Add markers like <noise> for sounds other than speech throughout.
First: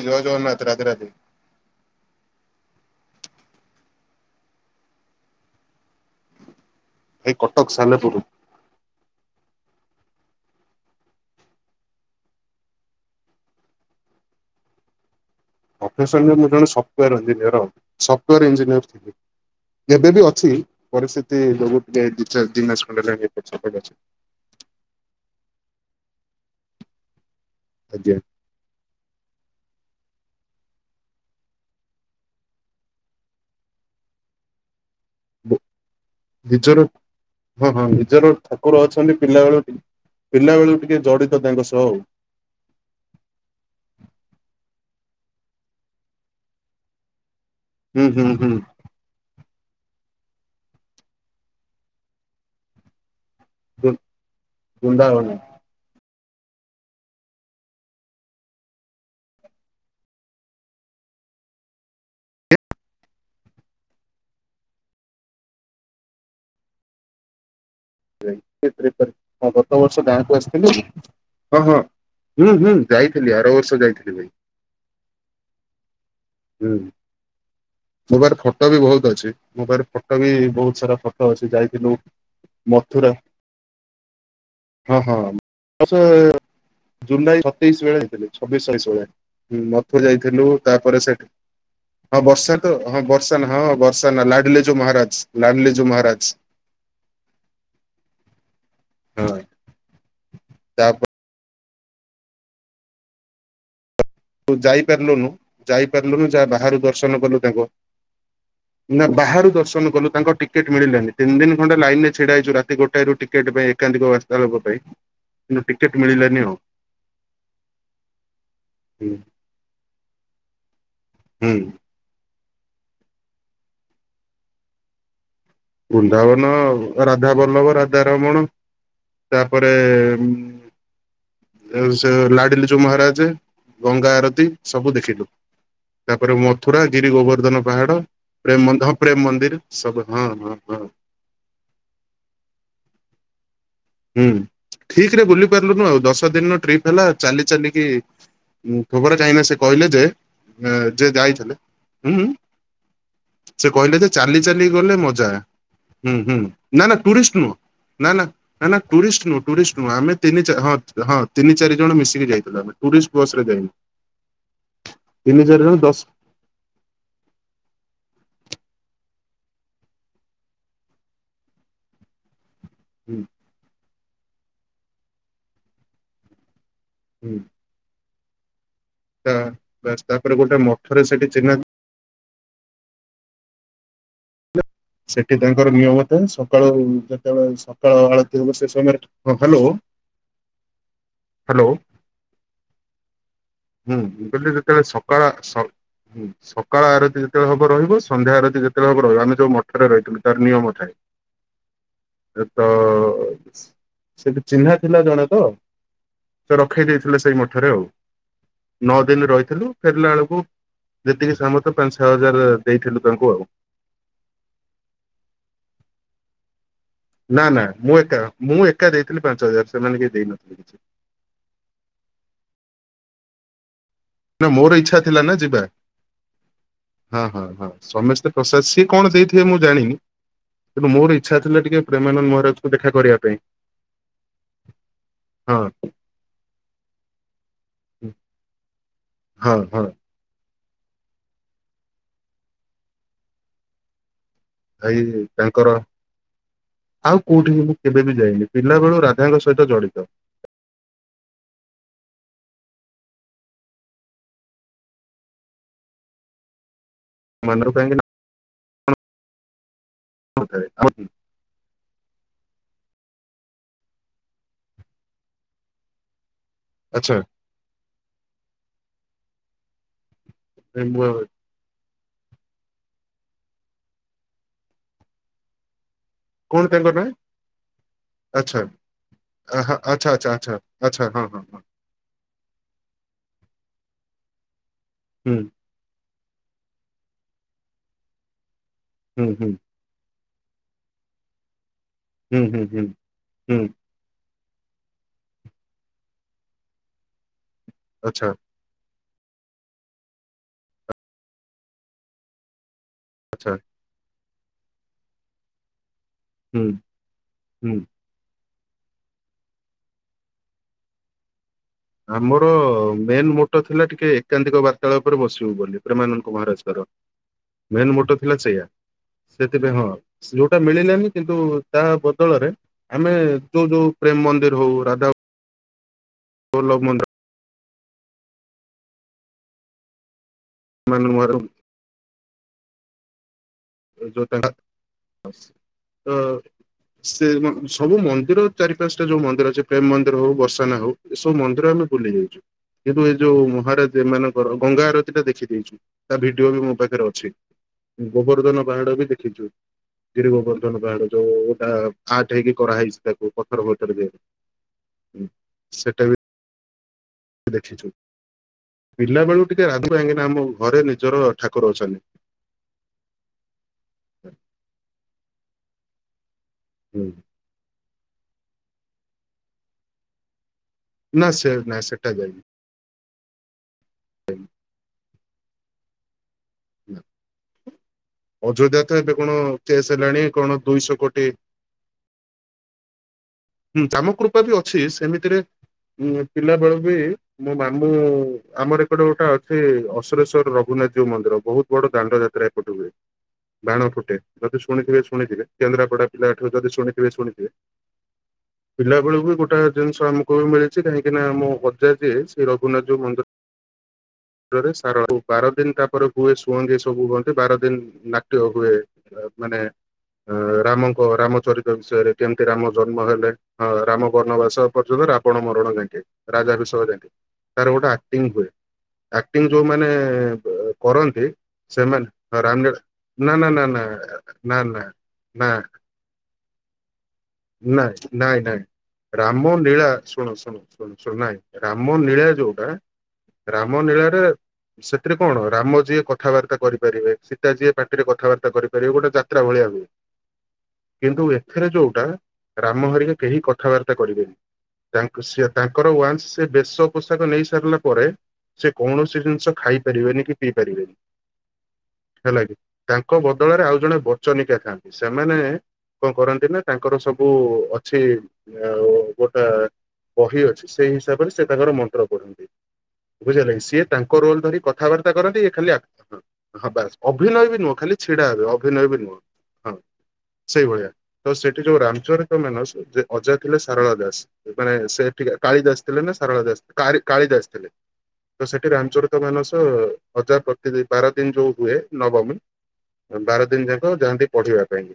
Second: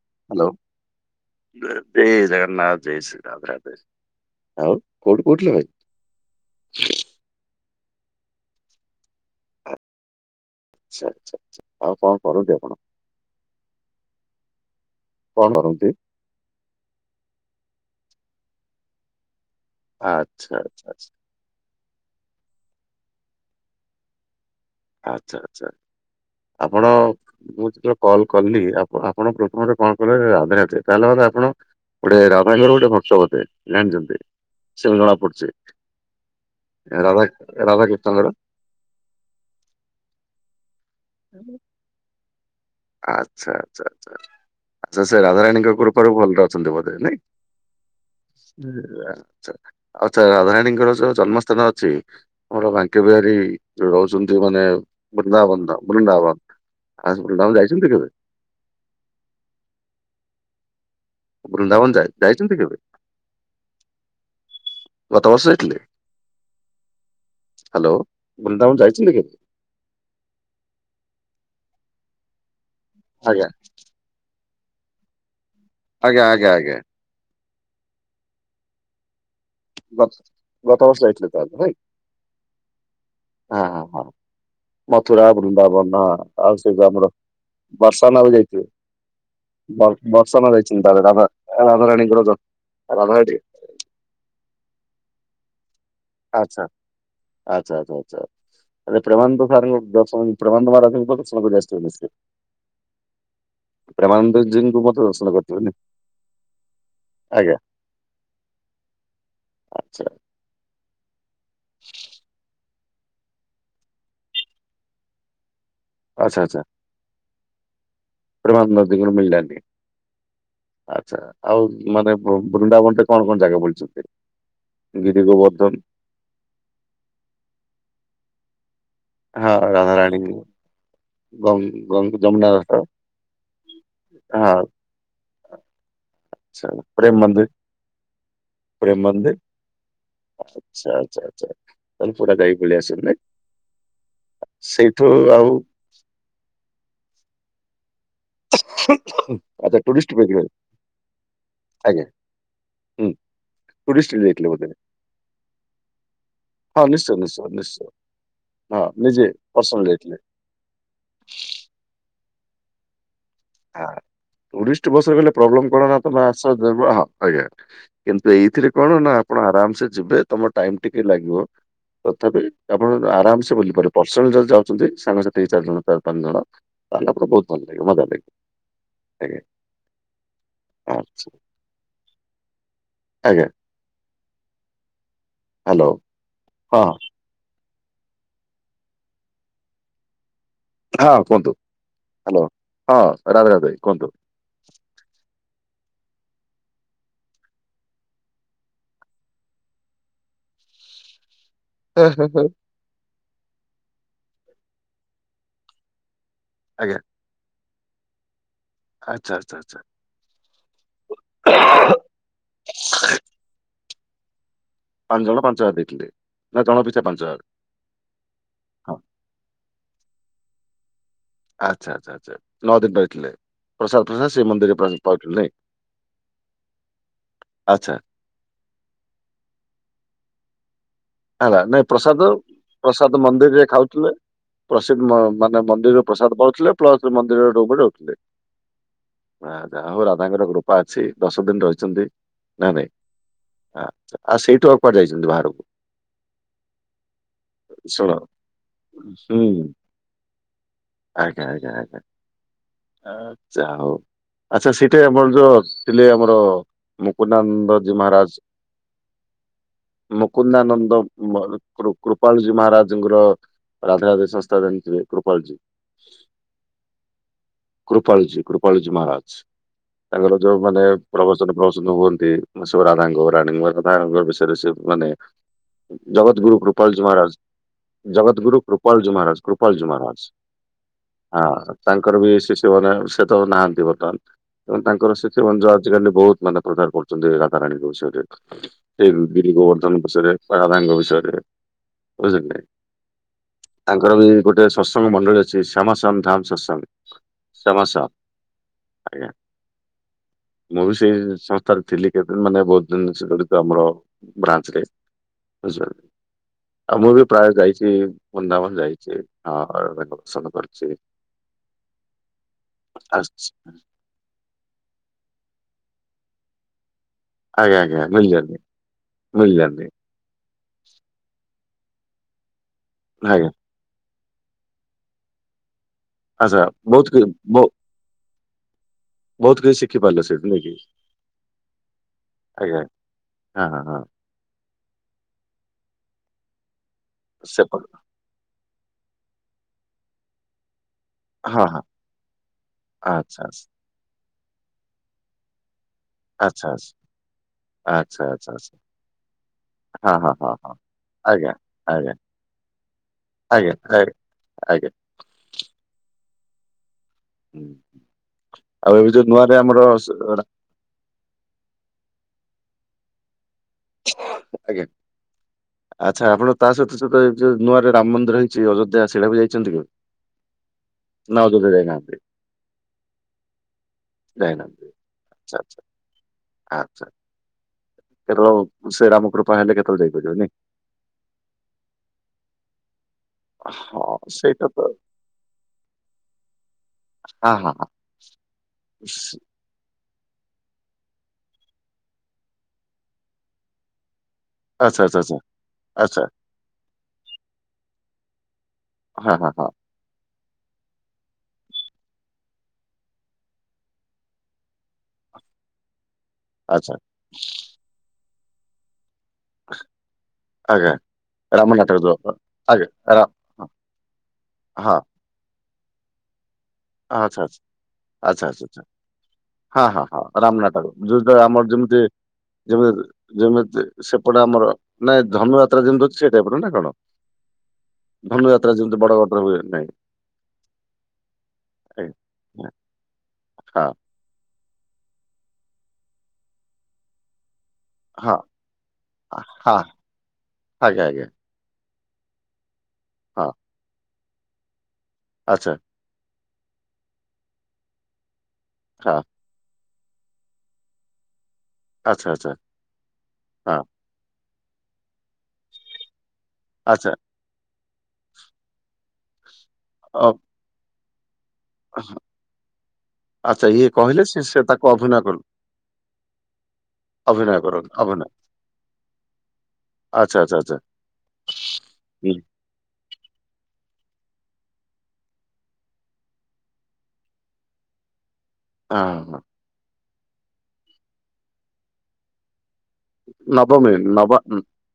ଜୟ hello Jagannath Radhe Radhe. ଜୟ ଶ୍ରୀ ଜଗନ୍ନାଥ। ଜୟ ଶ୍ରୀ ରାଧେ ରାଧେ। ଆଉ କୋଉଠୁ କହୁଥିଲେ ଭାଇ? ଏଇ କଟକ ସାଲେପୁରରୁ। ଆଛା, ଆଚ୍ଛା, ଆଛା। ଆଉ କଣ କରନ୍ତି ଆପଣ? କଣ କରନ୍ତି? ମୁ ଜଣେ ସଫ୍ଟୱାର ଞଜିନିୟର। ସଫ୍ଟୱାର ଇଞ୍ଜିନିୟର ଥିଲି। ଏବେ ବି ଆଚ୍ଛା ଅଛି। <unintelligible> ଆଚ୍ଛା ଆଚ୍ଛା ପରିସ୍ଥିତି ଲୋଗ ଟ ଦ ଖଣ୍ଡଣି ପପ ଅଛି ଆଚ୍ଛା ଆଚ୍ଛା। ଆପଣ ମୁଁ ଯେତେବେଳେ ଆଜ୍ଞା। କଲ୍ କର କଲି ଆ- ଆପଣ ପ୍ରଥମରେ କଣ କହିଲେ? ରାଧେ ରାଧେ, ତାହେଲେ ବା ଆପଣ ଗୋଟେ ରାଧା ଙ୍କର ଭକ୍ତ ଗୋଟେ। ଜାଣିଛନ୍ତି ସେମିତି ଜଣା ପଡୁଛି ନିଜର ରାଧା ହଁ ହଁ ରାଧା, ନିଜର କୀର୍ତ୍ତନ ଠାକୁର ଅଛନ୍ତି ପିଲା ବେଳକୁ, ପିଲା ବେଳକୁ ଟିକେ ଜଡିତ ତାଙ୍କ ସହ ଆଉ। ଆଚ୍ଛା, ଆଚ୍ଛା, ଆଚ୍ଛା। ଆଚ୍ଛା ସେ ରାଜଧାରାଣୀଙ୍କ କୃପାରୁ ଭଲରେ ଅଛନ୍ତି ବୋଧେ ନାଇଁ? ହୁଁ ହୁଁ ହୁଁ। ଆଛା ଆଛା। ରାଧାରାଣୀଙ୍କର ଯୋଉ ଜନ୍ମସ୍ଥାନ ଅଛି, ଆମର ବାଙ୍କେ ବିହାରୀ ଯୋଉ ରହୁଛନ୍ତି ମାନେ ବୃନ୍ଦାବନ, ବୃନ୍ଦାବନ। ଆ ବୃନ୍ଦାବନ ଯାଇଛନ୍ତି କେବେ? ବୃନ୍ଦାବନ ଯା-ଯାଇଛନ୍ତି କେବେ? ଗତ ବଷ ଯଥିଲଥିଲେ? ହାଲୋ। ହଁ ଗତ ବର୍ଷ ଗାଁକୁ ଆସିଥିଲି। ହଁ ହଁ। ହୁଁ ହୁଁ ଯାଇଥିଲି। ଆଜ୍ଞା ଆର ବର୍ଷ ଯାଇଥିଲି ଭାଇ। ଆଜ୍ଞା, ଆଜ୍ଞା, ହୁଁ ଆଜ୍ଞା। ମୋ ପାଖରେ ଫଟୋ ବି ବୋହୁତ୍ ଅଛି। ମୋ ପାଖରେ ଗତ ଫଟୋ ବି ଗତ ବୋହୁତ୍ ସାରା ବର୍ଷ ଯାଇଥିଲେ ଫଟୋ ଅଛି। ତାହେଲେ ନାଇଁ ଯାଇଥିଲୁ ମଥୁରା। ହଁ ହଁ ହଁ ହଁ ହଁ। ମଥୁରା ବ ବୃନ୍ଦାବନ ସେ ହଁ। ଆଉ ସେ ଯୋଉ ଆମର ଜୁଲାଇ ସତେଇଶି ବେଳେ ବର୍ଷାନା ହେଇଥିଲି। ବି ଯାଇଥିବେ ଛବିଶ ଚାଳିଶ ଭାଲିଆ। ହଁ ବ- ମଥୁ ଯାଇଥିଲୁ ବର୍ଷାନା ଯାଇଛନ୍ତି ତାପରେ ତାହେଲେ ରାଧା ସେଠି ରାଧାରାଣୀଙ୍କର ହଁ ଜ- ବର୍ଷା ତ ହଁ ରାଧାରାଣୀ ବର୍ଷା ହଁଷ ସ ନା ଲାଡଲିଜୁ ମହାରାଜ ଲାଡଲିଜୁ ମହାରାଜ ଆଛା, ଆଚ୍ଛା, ଆଚ୍ଛା, ଆଚ୍ଛା। ଆ ହଁ ପ୍ରେମାନନ୍ଦ ସାର୍ ଙ୍କ ଦର୍ଶନ, ପ୍ରେମାନନ୍ଦ ମହାରାଜ ଙ୍କ ତାପରେ ଦର୍ଶନ କରି ଆସିଛନ୍ତି ନି ପ୍ରେମାନନ୍ଦ ତୁ ଯାଇପାରିଲୁନୁ, ଯାଇପାରିଲୁନୁ ଯାହା ବାହାରୁ ଦର୍ଶନ କଲୁ। ଆଜ୍ଞା ତାଙ୍କ ନା ବାହାରୁ ଦର୍ଶନ ଆଚ୍ଛା କଲୁ। ତାଙ୍କ ଟିକେ ଟିକେଟ୍ ମିଳିଲାନି। ତିନି ଦିନ ଖଣ୍ଡେ ଲାଇନ୍ ରେ ଛିଡା ହେଇଚୁ ରାତି ଗୋଟାଏରୁ ଟିକେଟ ପାଇଁ। ଏକାଧିକ ବାସ୍ତା ଲୋକ ପାଇଁ। କିନ୍ତୁ ଟିକେଟ୍ ମିଳିଲାନି ଆଉ। ପ୍ରେମାନନ୍ଦ ମହା ଟିକେଟ୍ ହୁଁ। ମିଳିଲାନି? ଆଛା ଆଉ ମାନେ ବୃନ୍ଦାବନ ରେ କଣ କଣ ଜାଗା ବୁଲି ଛନ୍ତି? ଗିରି ଗୋବର୍ଦ୍ଧନ ବୃନ୍ଦାବନ, ରାଧା ବଲ୍ଲଭ ରାଧାରମଣ। ତା ହଁ ପରେ ରାଧାରାଣୀ ଗ ସେ ଯମୁନା ଘାଟ ଲାଡିଲୁଚୋ ହଁ ମହାରାଜ, ଗଙ୍ଗା ଆରତୀ ସବୁ ଦେଖିଲୁ। ତାପରେ ଆଚ୍ଛା ମଥୁରା ଗିରି ପ୍ରେମ ମନ୍ଦିର ଗୋବର୍ଦ୍ଧନ ପାହାଡ, ପ୍ରେମ ମ- ହଁ ପ୍ରେମ ମନ୍ଦିର, ସବୁ ହଁ ହଁ। ହଁ ଆଛା ଆଛା ଆଚ୍ଛା। ତ ପୁରା ଯାଇ ବୁଲି ଆସିଛନ୍ତି ନାଇଁ? ହୁଁ। ସେଇଠୁ ଠିକ ରେ ବୁଲି ଆଉ ପାରିଲୁନୁ ଆଉ ଦଶ ଦିନର ଟ୍ରିପ୍ ହେଲା। ଚାଲି ଚାଲିକି ଖବର କାହିଁନା ସେ ଆଚ୍ଛା କହିଲେ ଯେ, ଟୁରିଷ୍ଟ ଯାଇଥିଲେ ଯାଇଥିଲେ ଆଜ୍ଞା ହୁଁ ସେ କହିଲେ ଯେ ଟୁରିଷ୍ଟ ଚାଲି ଯାଇଥିଲେ ବୋଧେ? ଚାଲି ଗଲେ ମଜା। ହୁଁ ହୁଁ। ହଁ ନା ନା ନିଶ୍ଚୟ ଟୁରିଷ୍ଟ ନିଶ୍ଚୟ ନୁହଁ। ନିଶ୍ଚୟ ନା ନା ହଁ ନିଜେ ଟୁରିଷ୍ଟ ନୁହଁ। ଟୁରିଷ୍ଟ ପର୍ସନାଲ ନୁହଁ। ଆମେ ଯାଇଥିଲେ। ତିନି ହଁ ହଁ। ତିନି ଚାରି ଜଣ ମିଶିକି ଯାଇଥିଲୁ ଆମେ। ଟୁରିଷ୍ଟ ବସରେ ଯାଇନୁ। ଟୁରିଷ୍ଟ ବସ୍ ରେ ଗଲେ ତିନି ଚାରି ପ୍ରବ୍ଲେମ ଜଣ କଣ ହବ ଦଶ ନା। ତମେ ଆଶ ଜୀବ ହଁ ଆଜ୍ଞା। କିନ୍ତୁ ଏଇଥିରେ କଣ? ନା ଆପଣ ଆରାମ ସେ ଯିବେ ତମ ଟାଇମ୍ ଟିକେ ଲାଗିବ ତଥାପି ଆପଣ ହୁଁ ଆରାମସେ ବୁଲିପାରିବେ। ପର୍ସନାଲ ଯଦି ଯାଉଛନ୍ତି ସାଙ୍ଗ ସାଥି ଚାରି ଜଣ ଚାରି ପାଞ୍ଚ ଜଣ ହୁଁ ତା <unintelligible> ତା ବାସ୍ ତାପରେ ଗୋଟେ ମଠରେ ସେଠି ଆଚ୍ଛା ଚିହ୍ନା ଆଜ୍ଞା। ସେଠି ତାଙ୍କର ହ୍ୟାଲୋ ନିୟମଥାଏ ସକାଳୁ ହଁ ଯେତେବେଳେ ସକାଳ ଆଳତି ହବ ସେ ସମୟରେ ହ୍ୟାଲୋ। ହଁ କୁହନ୍ତୁ ହ୍ୟାଲୋ ହ୍ୟାଲୋ ହଁ ରାଧେ ରାଧେ ହୁଁ କୁହନ୍ତୁ ମୁ କହିଲି ଯେତେବଳେ ସ ସକାଳ ସକାଳ ଆରତି ଯେତେବେଳେ ହବ ରହିବ ସନ୍ଧ୍ୟା ଆରତି ଯେତେବେଳେ ହେବ ରହିବ ଆମେ ଯୋଉ ମ ଠ ରେ ରହିଥିଲୁ ତାର ନିୟମ ଥାଏ ହେ ହେ ହେ ସେତ ସେଠି ଚିହ୍ନା ଥିଲା ଜଣେ ତ ସେ ରଖେଇ ଆଜ୍ଞା ଦେଇଥିଲେ ସେଇ ମଠରେ ଆଉ। ନଅ ଦିନି ଆଚ୍ଛା ଆଚ୍ଛା ରହିଥିଲୁ ଆଚ୍ଛା ଫେରିଲା ବେଳକୁ ଯେତିକି ସାମର୍ଥ୍ୟ ପାଞ୍ଚ ଛଅ ହଜାର ଦେଇଥିଲୁ ତାଙ୍କୁ ଆଉ। ପାଞ୍ଚ ଜଣ ପାଞ୍ଚ ହଜାର ଦେଇଥିଲେ ନା ଜଣ ପିଛା ପାଞ୍ଚ ହଜାର ନା ନା ମୁଁ ଏକା ମୁଁ ଏକା ହଁ ଦେଇଥିଲି ପାଞ୍ଚ ହଜାର ସେମାନେ କେହି ଦେଇନଥିଲେ କିଛି। ଆଚ୍ଛା ଆଚ୍ଛା ଆଛା ନଅ ଦିନ ରହି ଥିଲେ। ପ୍ରସାଦ ଫସାଦ ନା ମୋର ଇଚ୍ଛା ଥିଲା ନା ଯିବା ହଁ ହଁ ହଁ ଆଚ୍ଛା ସମସ୍ତେ ତ ସେ ସିଏ କଣ ଦେଇଥିବେ ମୁଁ ଜାଣିନି କିନ୍ତୁ ମୋର ଏଇ ହେଲା ନାଇଁ ପ୍ରସାଦ ପ୍ରସାଦ ପାଇଁ ମନ୍ଦିରରେ ଖାଉଥିଲେ ପ୍ରସିଦ୍ଦ ମାନେ ହଁ ମନ୍ଦିର ପ୍ରସାଦ ପାଉଥିଲେ ପ୍ଲସ ମନ୍ଦିର ରରେ ରହୁଥିଲେ ହଁ ଯା ହଁ। ହଉ ତାଙ୍କର କୃପା ଅଛି ଦଶ ଦିନ ରହିଛନ୍ତି ନା ନାଇଁ। ଆଉ ସେଇଠୁ ଆଉ ଭାଇ କୁଆଡେ ଯାଇଛନ୍ତି ବାହାରକୁ। ତାଙ୍କର ଆଉ କୋଉଠି କି ମୁଁ କେବେ ଶୁଣ ବି ଯାଇନି ପିଲା ବେଳୁ ରାଧାଙ୍କ ହୁଁ ସହିତ ଜଡିତ। ଆଜ୍ଞା ଆଜ୍ଞା ଆଜ୍ଞା। ଆଚ୍ଛା ହଉ ଆଚ୍ଛା ସେଟି ଆମର ଯୋଉ ଥିଲେ ଆମର ମାନର କାହିଁକି ମୁକୁନ୍ଦାନନ୍ଦଜୀ ମହାରାଜ ଥାଏ। ମୁକୁନ୍ଦାନନ୍ଦମ୍ ମୋର କୃପାଳଜୀ ମହାରାଜଙ୍କର ରାଧେରାଧେ ସଂସ୍ଥା ଜାଣିଥିବେ କୃପାଳଜୀ। <inaudible> ଆଚ୍ଛା। କୃପାଳଜୀ କୃପାଳଜୀ ମହାରାଜ ତାଙ୍କର ଯୋଉ ମାନେ ପ୍ରବଚ ସନ ପ୍ରସନ ହୁଅନ୍ତି ସ ରାଧାଙ୍କ ରାଣୀ ରାଧାଙ୍କ ବିଷୟରେ ସେ ମାନେ ଜଗତଗୁରୁ କଣ ତାଙ୍କର ନାଁ କୃପାଳଜୀ ମହାରାଜ। ଜଗତଗୁରୁ ଆଚ୍ଛା। କୃପାଳଜୀ ମହାରାଜ ଆହା କୃପାଳଜୀ ଆଚ୍ଛା ମହାରାଜ ଆଚ୍ଛା ଆଚ୍ଛା ଆଚ୍ଛା ହଁ। ତାଙ୍କର ବି ଶିସ୍ୟମାନେ ସେ ତ ଆଉ ନାହାନ୍ତି ବର୍ତ୍ତମାନ ଏବଂ ତାଙ୍କର ହୁଁ ଶିସ୍ୟମାନେ ଯୋଉ ଆଜିକାଲି ବହୁତ ମାନେ ପ୍ରଚାର କରୁଛନ୍ତି ରାଧାରାଣୀଙ୍କ ବିଷୟରେ ସେ ହୁଁ ହୁଁ ଗିରିଗୋବ ଧନ ବିଷୟରେ ବା ରାଧାରାଣୀଙ୍କ ବିଷୟରେ। ହୁଁ ବୁଝିଲେ ହୁଁ ନାଇଁ। ହୁଁ ହୁଁ। ତାଙ୍କର ବି ଗୋଟେ ସତ୍ସଙ୍ଗ ମଣ୍ଡଳୀ ଅଛି ଶ୍ୟାମାସ୍ୟାମ ଧାମ ସତ୍ସଙ୍ଗ ଶ୍ୟାମାସ୍ୟା ଆଚ୍ଛା ଆଜ୍ଞା ମୁଁ ବି ସେଇ ସଂସ୍ଥାରେ ଥିଲି କେତେଦିନ ମାନେ ବହୁତ ଦିନ ଆଚ୍ଛା ଜଡିତ ଆମର ବ୍ରାଞ୍ଚରେ ବୁଝପା ହୁଁ ଆଉ ମୁଁ ବି ପ୍ରାୟ ହୁଁ। ଯାଇଛି ବୃନ୍ଦାବନ ଯାଇଛି ଆ ରାଧା ଙ୍କ ଦର୍ଶନ କରିଛି। ଆମର ମେନ୍ ଆସିଛି। ମୋଟ ଥିଲା ଟିକେ ଏକାନ୍ତିକ ବାର୍ତ୍ତାଳାୟ ଉପରେ ବସିବୁ ବୋଲି ପ୍ରେମାନନ୍ଦଙ୍କ ମହାରାଜଙ୍କର। ଆଜ୍ଞା ମେନ୍ ଆଜ୍ଞା ମୋଟ ଥିଲା ମିଳିଲାନି ସେଇୟା ସେଥିପାଇଁ ହଁ। ମିଳିଲାନି ଯୋଉଟା ମିଳିଲାନି କିନ୍ତୁ ତାହା ବଦଳରେ ଆମେ ଆଜ୍ଞା ଯୋଉ ଯୋଉ ପ୍ରେମ ମନ୍ଦିର ହଉ ରାଧା ଆଚ୍ଛା ବଲ୍ଲଭ ମନ୍ଦିର ବହୁତ କି ବ ବହୁତ କିଛି ଶିଖି ପାରିଲ ସେଇଠି ନାଇଁକିି। <unintelligible> ଆଜ୍ଞା ହଁ ହଁ। ଜୋତା ଟା ତ ସେ ସେପଟ ସବୁ ମନ୍ଦିର ଚାରି ପାଞ୍ଚଟା ଯୋଉ ମନ୍ଦିର ଅଛି ପ୍ରେମମନ୍ଦିର ହଉ ବର୍ସାନା ହଉ ଏସବୁ ହଁ ମନ୍ଦିର ହଁ ଆମେ ବୁଲି ଯାଇଛୁ। କିନ୍ତୁ ଏଇ ଯୋଉ ଆଚ୍ଛା ଆଚ୍ଛା ମହାରାଜ ମାନଙ୍କର ଗଙ୍ଗା ଆରତୀ ଟା ଦେଖିଦେଇଛୁ। ତା ଭିଡ଼ିଓ ବି ଆଚ୍ଛା ମୋ ପାଖରେ ଅଛି। ଆଚ୍ଛା ଆଚ୍ଛା ଆଚ୍ଛା। ତୁ ବି ଦେଖିଛୁ। ହଁ ଗିରି ହଁ ହଁ ହଁ ଗୋବର୍ଦ୍ଧନ ପାହାଡ଼ ଆଜ୍ଞା ଯୋଉଟା ଆଜ୍ଞା ଆର୍ଟ ହେଇକି କରାହେଇଛି ତାକୁ ପଥର ଆଜ୍ଞା ଫତର ଆଜ୍ଞା <unintelligible> ଆଜ୍ଞା। ସେଟା ବି ହୁଁ ଦେଖିଛୁ ଆଉ ଏବେ ପିଲା ଯୋଉ ବେଳୁ ନୂଆରେ ଟିକେ ଆମର ରାଗୁ ସ- କାହିଁକିନା ଆମ ରା- ଘରେ ନିଜର ଠାକୁର ଅଛନ୍ତି। ଆଜ୍ଞା ଆଚ୍ଛା ଆପଣ ତା ହୁଁ। ସହିତ <unintelligible> ଯୋଉ ନୂଆରେ ରାମ ମନ୍ଦିର ହେଇଛି ଅଯୋଧ୍ୟା ସେଇଟା କୁ ଯାଇଚନ୍ତି କି? ନା ନାଁ ସେ ଅଯୋଧ୍ୟା ନା ସେଟା ଯାଇନାହାନ୍ତି। ଯାଇନି। ଯାଇନାହାନ୍ତି ଆଚ୍ଛା ନା। ଆଚ୍ଛା ଆଚ୍ଛା। ଅଯୋଧ୍ୟା କେତେବେଳେ ତ ସେ ଏବେ କଣ ରାମକୃପା ହେଲେ କେସ୍ କେତେବେଳେ ହେଲାଣି ଯାଇପାରିବନି କଣ ଦୁଇଶହ କୋଟି ହୁଁ ରାମ ହଁ କୃପା ବି ସେଇଟା ତ ଅଛି ସେମିତିରେ ଉଁ ପିଲାବେଳୁ ବି ହଁ ମୋ ହଁ ହଁ। ମାମୁଁ ଆମର ଏପଟେ ଗୋଟା ସ- ଅଛି। ସେ ଅସୁରେଶ୍ୱର ରଘୁନାଥଜୀଉ ମନ୍ଦିର ବହୁତ୍ ବଡ଼ ଦାଣ୍ଡ ଯାତ୍ରା ଏପଟୁ ହୁଏ ବାଣ ଫୁଟେ। ଯଦି ଆଚ୍ଛା ଶୁଣିଥିବେ ଆଚ୍ଛା ଆଚ୍ଛା ଶୁଣିଥିବେ କେନ୍ଦ୍ରାପଡ଼ା ଆଚ୍ଛା ପିଲାଙ୍କଠୁ ଯଦି ଶୁଣିଥିବେ ଶୁଣିଥିବେ। ପିଲାବେଳୁ ବି ହଁ ହଁ ହଁ ଗୋଟାଏ ଜିନିଷ ଆମକୁ ବି ମିଳିଛି କାହିଁକି ନା ଆମ ଅଜା ଯିଏ ସେ ରଘୁନାଥଜୀଉ ମନ୍ଦି <unintelligible> ବାର ଦିନ୍ ତାପରେ ହୁଏ ଶୁଅନ୍ତି ଆଚ୍ଛା ସବୁ ହୁଅନ୍ତି ବାର ଦିନ୍ ନାଟ୍ୟ ହୁଏ। ମାନେ ଆଜ୍ଞା ରାମଙ୍କ ରାମ ରାମଚରିତ୍ର ନାଟକ ବିଷୟରେ ଯୋଉ ଯେମିତି ରାମ ଆଜ୍ଞା ଜନ୍ମ ରା ହେଲେ ହଁ ରାମ ବନବାସ ହଁ ପର୍ଯ୍ୟନ୍ତ ରାବଣ ମରଣ ଯାଙ୍କେ ରାଜା ବିଷୟ <unintelligible> ଆ ଆଚ୍ଛା ଆଚ୍ଛା ଆଚ୍ଛା ଆଚ୍ଛା। ଆକ୍ଟିଂ ହଁ ଯୋଉମାନେ ହଁ ହଁ ରାମ ନାଟକ କରନ୍ତି ଯୋଉଥିରେ ଆମର ଯେମିତି ସେମାନେ ରାମ ଯେମିତି ନା ନା ନା ନା ଯେମିତି ସେପଟେ ନା ଆମର ନା ନାଇଁ ନା ଧନୁଯାତ୍ରା ଯେମିତି ଅଛି ସେ ଟାଇପ୍ ର ନା କଣ? ନାଇଁ ନାଇଁ ନାଇଁ ଧନୁଯାତ୍ରା ଯେମିତି ବଡଗଡରେ ହୁଏ ନାଇଁ ରାମଲୀଳା ଶୁଣ ଶୁଣ ଶୁଣ ଶୁଣ ନାଇଁ ରାମ ଲୀଳା ଯୋଉଟା ଆଜ୍ଞା। ରାମ ହଁ ଲୀଳା ରେ ସେଥିରେ କଣ ରାମ ଯିଏ କଥାବାର୍ତ୍ତା କରିପାରିବେ ସୀତା ଯିଏ ପା <unintelligible> ରେ ହଁ କଥାବାର୍ତ୍ତା କରିପାରିବୁ ଗୋଟେ ଯାତ୍ରା ଭଳିଆ ହଁ ଆଜ୍ଞା ଆଜ୍ଞା କିନ୍ତୁ ଏଥିରେ ଯୋଉଟା ରାମ ହେରିକା କେହି ହଁ କଥାବାର୍ତ୍ତା କରିବେନି <unintelligible> ଆଚ୍ଛା ତାଙ୍କର ୱାନ୍ସ୍ ସେ ବେଶ ପୋଷାକ ନେଇ ସାରିଲା ପରେ ସେ ହଁ କୌଣସି ଜିନିଷ ଖାଇ ଖାଇ ପାରିବେନି କି ପିଇ ପାରିବେନି ଆଚ୍ଛା ହେଲା ଆଚ୍ଛା କି ତାଙ୍କ ବଦଳରେ ହଁ ଆଉ ଜଣେ <unintelligible> ସେମାନେ କଣ କରନ୍ତିନା ତାଙ୍କର ଆଚ୍ଛା ସବୁ ଅଛି ଆଉ ଗୋଟେ ଓ ବହି ଅଛି ସେଇ ହିସାବରେ ସେ ତାଙ୍କର ମନ୍ତ୍ର ପ ବୁଝିହେଲାକି ଆଚ୍ଛା ସିଏ ଇଏ ତାଙ୍କ କହିଲେ ରୋଲ୍ ସେ ଧରି ସେ ତାକୁ କଥାବାର୍ତ୍ତା ଅଭିନୟ କଲୁ କରନ୍ତି ଇଏ ଖାଲି <unintelligible> ହଁ ବାସ୍। ଅଭିନୟ ବି ନୁହଁ କରନ୍ତୁ ଖାଲି ଅଭିନୟ ଛିଡ଼ା ହେବେ ଅଭିନୟ ବି ନୁହଁ। ହଁ ଆଚ୍ଛା ଆଚ୍ଛା ଆଚ୍ଛା। ସେଇଭଳିଆ ତ ସେଠି ଯୋଉ ହୁଁ। ରାମଚରିତ୍ ମାନସ ସେ ଅଜା ଥିଲେ ସାରଳା ଦାସ୍। ମାନେ ସିଏ <unintelligible> କାଳିଦାସ ଥିଲେ ନା ସାରଳାଦାସ ଥିଲେ କାଳି କାଳିଦାସ ଥିଲେ। ତ ସେଠି ହଁ ରାମଚରିତ ହଁ ମାନସ <unintelligible> ପ୍ରତି <unintelligible> ବାରଦିନି ରୁ ହୁଏ ନବମୀ। ବାରଦିନ୍ ଯାକ ନବମୀ ଯାଆନ୍ତି ନବ ନ- ପଢ଼ିବା ପାଇଁ।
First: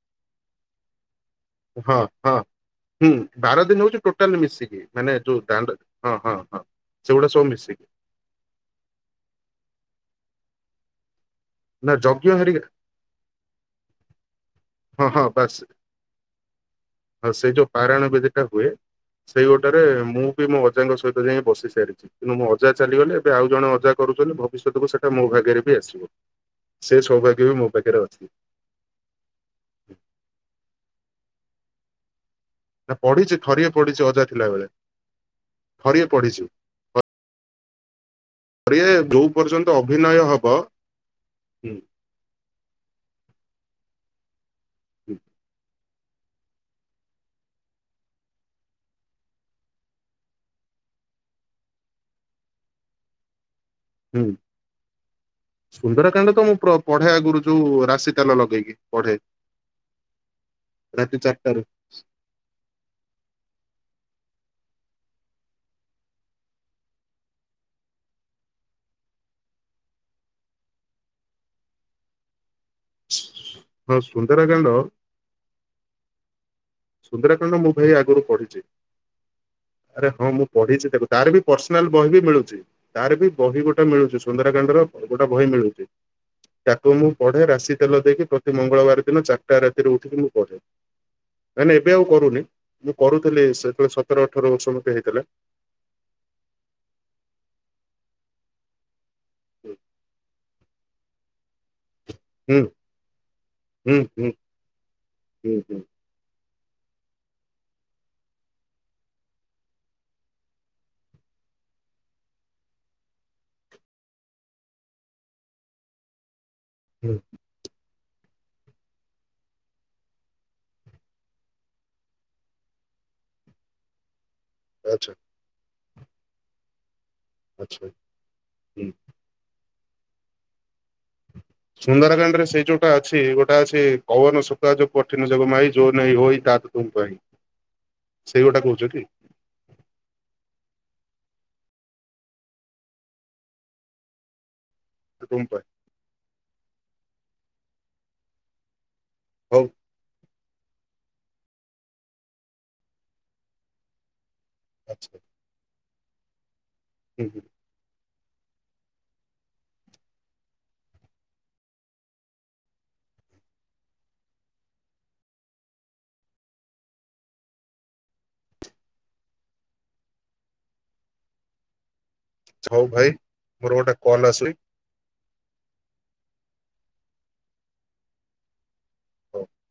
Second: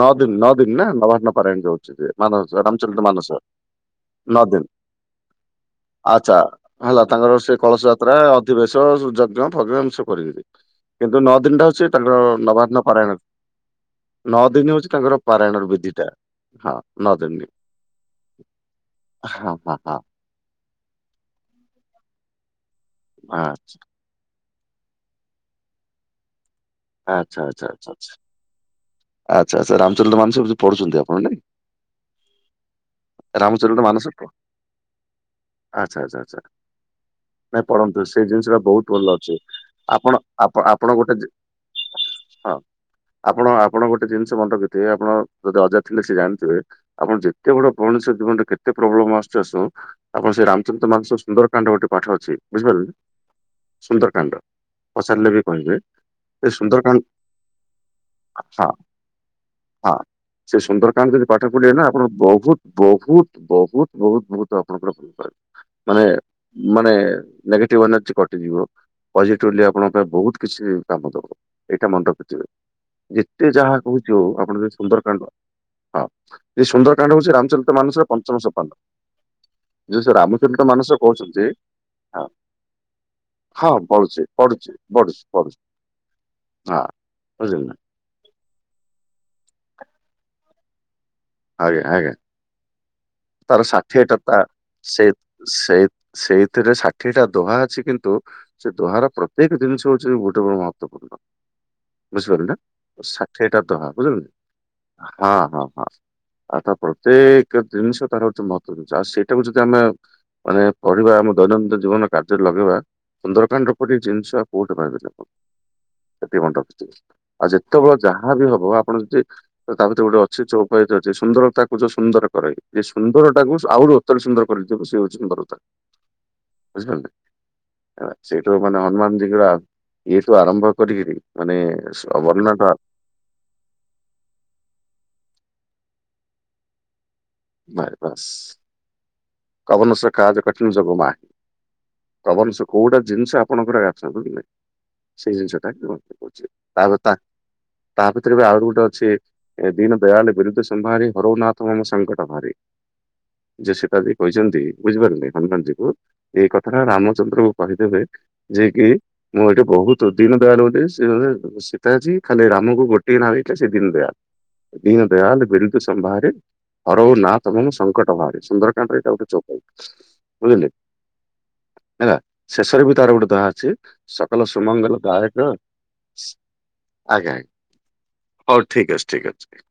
ନଅ ଦିନ୍ ନଅ ଦିନ୍ ନା ନବା ନ। <unintelligible> ଯାଉଛି ହଁ ଯେ ମାନ ହଁ। ରାମଚରିତ ହୁଁ ମାନସ ବାର ଦିନ ହଉଛି ଟୋଟାଲ ନଅ ଦିନି। ମିଶିକି ମାନେ ଯୋଉ ଦାଣ୍ଡ ହଁ ଆଚ୍ଛା ହଁ ହଁ। ହେଲା ସେଗୁଡା ତାଙ୍କର ସବୁ ସେ କଳସ ମିଶିକି <unintelligible> ରା ଅଧିବେଶ ସୁ ଯଜ୍ଞ ଫଜ୍ଞ ଏମିତି ସବୁ କରିବେ କିନ୍ତୁ ନଅ ଦିନିଟା ହଉଛି ନା ତାଙ୍କର ଯଜ୍ଞ ହେରିକା କରାଗଲା ନଅ ଦିନି ହଉଛି ହଁ ତାଙ୍କର ହଁ ବାସ୍ ପାରାୟଣର ବିଧି ଟା ହଁ ନଅ ଆଉ ଦିନି। ସେଇ ଯୋଉ ପାରାୟଣ ବେଦୀଟା ହୁଏ ସେଇ ଗୋଟାରେ ମୁଁ ବି ମୋ ଅଜାଙ୍କ ସହିତ ଯାଇ ବସି ସାରିଛି କିନ୍ତୁ ମୁଁ ଅଜା ଚାଲିଗଲେ ଏବେ ଆଉ ଜଣେ ଅଜା କରୁଛନ୍ତି ଭବିଷ୍ୟତକୁ ସେଟା ମୋ ଭାଗ୍ୟରେ ବି ଆସିବ ସେ ଆଚ୍ଛା ସୌଭାଗ୍ୟ ବି ଆଚ୍ଛା ମୋ ଆଚ୍ଛା ପାଖରେ ଆଚ୍ଛା ଅଛି। ଆଚ୍ଛା ଆଚ୍ଛା ରାମଚରିତ ମାନସ ହଉଛି ପଢୁଛନ୍ତି ଆପଣ ନାଇଁ? ନା ପଢିଛି ଥରିଏ ରାମଚରିତ ପଢିଛି ମାନସ ଅଜା ତ ଥିଲାବେଳେ ଆଚ୍ଛା ଥରିଏ ଆଚ୍ଛା ଆଚ୍ଛା। ପଢିଛି ନାଇଁ ପଢ଼ନ୍ତୁ ସେଇ ଜିନିଷ ଟା ବହୁତ୍ ଥରିଏ ଭଲ ଯୋଉ ଅଛି ପର୍ଯ୍ୟନ୍ତ ଅଭିନୟ ଆପଣ ହବ ଆପଣ ଆପ ଆପଣ ଗୋଟେ ଯେ, ହୁଁ ହଁ ଆପଣ ଆପଣ ଗୋଟେ ଜିନିଷ ମନେରଖିବେ। ତେ ଆପଣ ହୁଁ ଯଦି ଅଜା ଥିଲେ ସେ ଜାଣିଥିବେ, ଆପଣ ଯେତେ ବଡ ମଣିଷ ଜୀବନରେ କେତେ ପ୍ରୋବ୍ଲେମ ଆସୁଚି ଆସୁ। ଆପଣ ସେ ରାମଚରିତ ମାନସ ସୁନ୍ଦରକାଣ୍ଡ ଗୋଟେ ପାଠ ଅଛି ବୁଝିପାରିଲେ ନା। ହୁଁ ସୁନ୍ଦରକାଣ୍ଡ ପଚାରିଲେ ବି କହିବେ ସୁନ୍ଦରକାଣ୍ଡ ତ ଏ ମୁଁ ପ୍ର- ପଢେ ସୁନ୍ଦରକାଣ୍ଡ। ଆଗରୁ ଯୋଉ ରାଶି। ତାଲ ଆଛା ଲଗେଇକି ପଢେ ହଁ ସେ ସୁନ୍ଦରକାନ୍ତ ରାତି ଯଦି ପାଠ ଚାରିଟାରେ ପଢ଼ିବେ ନା ଆପଣ ବହୁତ। ବହୁତ, ବହୁତ, ବହୁତ, ବହୁତ ଆପଣଙ୍କର ଭଲ ମାନେ ମାନେ ନେଗେଟିଭ ଏନର୍ଜି କଟିଯିବ। ପଜିଟିଭଲି ଆପଣଙ୍କ ପାଇଁ ବହୁତ କିଛି କାମ ଦେବ ଏଇଟା ମନେ ରଖିଥିବେ। ଯେତେ ଯାହା ହଁ ହଉଛି ହଉ ଆପଣ ସୁନ୍ଦରାକାଣ୍ଡ ଜଦି ସୁନ୍ଦରକାଣ୍ଡ। ହଁ ଏ ସୁନ୍ଦର କାଣ୍ଡ ହଉଛି ସୁନ୍ଦରାକାଣ୍ଡ ମୁଁ ରାମଚରିତ ଭାଇ ମାନସର ଆଗରୁ ପଞ୍ଚମ ପଢିଛି ସୋପାନ। ଯୋଉ ଆରେ ସେ ହଁ ମୁଁ ରାମଚରିତ ପଢିଛି ମାନସ ତାକୁ ତାର ବି କହୁଛନ୍ତି ପର୍ସନାଲ ବହି ବି ହଁ। ମିଳୁଛି ତାର ବି ବହି ହଁ ଗୋଟେ ପଢୁଛି ମିଳୁଛି ପଢୁଛି ସୁନ୍ଦରାକାଣ୍ଡ ର। ପଢୁଛି ଗୋଟା ବହି ପଢୁଛି ମିଳୁଛି ହଁ ତାକୁ ମୁଁ ପଢେ ବୁଝିଲେ ନା ରାଶି ତେଲ ଦେଇକି। ପ୍ରତି ମଙ୍ଗଳବାର ଦିନ ଚାରିଟା ରାତିରୁ ଉଠିକି ମୁଁ ପଢେ। ନାଇଁ ନାଇଁ ଆଜ୍ଞା ଏବେ ଆଉ ଆଜ୍ଞା। କରୁନି ମୁଁ କରୁଥିଲି ସେତେବେଳେ ସତର ଅଠର ବର୍ଷ ମତେ ହେଇଥିଲା। ସେଇ ସେଇଥିରେ ଷାଠିଏଟା ଦୋହା ଅଛି କିନ୍ତୁ ସେ ଦୋହାର ପ୍ର ତେକ ଜିନିଷ ହଉଛି ଗୋଟେ ବଡ ମହତ୍ତ୍ଵପୂର୍ଣ୍ଣ। ବୁଝିପାରିଲ ନା ହୁଁ ତ ଷାଠିଏଟା ଦୋହା ହୁଁ ବୁଝିଲ ହୁଁ ନା ହଁ ହୁଁ ହଁ ହୁଁ ହଁ। ଆ ତା ପ୍ରତ୍ୟେକ ଜିନିଷ ତାର ଗୋଟେ ମହତ୍ବ ରହିଚି ଆଉ ସେଇଟାକୁ ଯଦି ଆମେ। ମାନେ ପଢିବା ଆମ ଦୈନନ୍ଦିନ ଜୀବନ କାର୍ଯ୍ୟରେ ଲଗେଇବା ସୁନ୍ଦରକାଣ୍ଡ ର ପରି ଜିନିଷ ଆଉ କୋଉଠି ପାଇବେନି ଆପଣ ସେତିକି ମନେ ରଖିଥିବେ ହୁଁ ଆଉ ଯେ ତୁମ ଯାହା ବି ହବ ଆପଣ ଯଦି। ତ ତା ଭିତରେ ଗୋଟେ ଅଛି ଚଉପାଇତୀ ଅଛି ସୁନ୍ଦରତାକୁ ଯୋ ସୁନ୍ଦର କରଇ। ଯେ ସୁନ୍ଦର ଟାକୁ ଆହୁରି ଅତ୍ୟନ୍ତ ସୁନ୍ଦର କରିଦେବେ ସେ ଆଚ୍ଛା ହଉଛି ସୁନ୍ଦରତା ବୁଝିପାରିଲେ। ଆଚ୍ଛା। ସେଇଠୁ ମାନେ ହୁଁ ହନୁମାନ ଯୀ ଙ୍କର ଇଏଠୁ ଆରମ୍ଭ କରିକିରି ମାନେ ସୁନ୍ଦରାକାଣ୍ଡ ରେ ସେଇ ଅବରନାଥ। ଯୋଉଟା ଅଛି ଗୋଟା ଅଛି କୌବନ ଶୁକା ଯୋଉ କଠିନ ଯୋଗ ମାଇ ଯୋଉ ନେଇ ହୋଇ ତାକୁ ତୁମ କହୀ। ବାରେ ବାସ୍। କହୁଛ କି? କବନସକା ଜୋ କଠିନ ଯୋଗ ମା କବନସୋ କୋଉଟା ଜିନିଷ ଆପଣଙ୍କର ଆ <inaudible> ସେଇ ତୁମ ପାଇଁ ଜିନିଷଟା କି ମତେ କହୁଚି ତାପରେ ତା ତା ଭିତରେ ବି ଆଉରି ଗୋଟେ ଅଛି। ହଉ ଏ ଦୀନ ଦୟାଲ ବିରୁଦ୍ଧ ସମ୍ଭାରି ହରଉନାଥ ମମ ସଂଙ୍କଟ ଭାରେ ଯେ ସେ କାଲି। କହିଛନ୍ତି ଆଚ୍ଛା। ବୁଝିପାରିଲେ ହନୁମାନ ଜୀ କୁ କି ଏଇ କଥାଟା ରାମଚନ୍ଦ୍ର ହୁଁ ହୁଁ ଙ୍କୁ କହିଦେବେ ଯିଏ କି। ମୁଁ ଏଠି ବହୁତ ଦିନ ଦାୟାଲ ବୁଦ୍ଧି‌ ସି ସୀତା ଜୀ ଖାଲି ରାମକୁ ଗୋଟିଏ ନା ଦେଇେ ଥିଲେ ସେ ଦିନଲଦୟା। ଦୀନ ଦୟାଲ ବିିରୁଦ୍ଧ ସମ୍ଭାରେ ହରଉ ନା ତମନ ସଂଙ୍କଟ ଭାରେ ସୁନ୍ଦର। ତା ପରେ ଏଇଟା ଗୋଟେ ଚପାଇ ବୁଝିଲେ ହେଲା। ହଉ ଶେଷରେ ବି ଭାଇ ତାର ଗୋଟେ ଦହା ମୋର ଅଛି ଗୋଟେ କଲ୍ ସକଲ ଆସୁଛି ସୁମଙ୍ଗଲ ଦାୟକ। ଆଜ୍ଞା ଆଜ୍ଞା ହଉ ଠିକ ଅଛି, ଠିକ ହଉ। ଅଛି।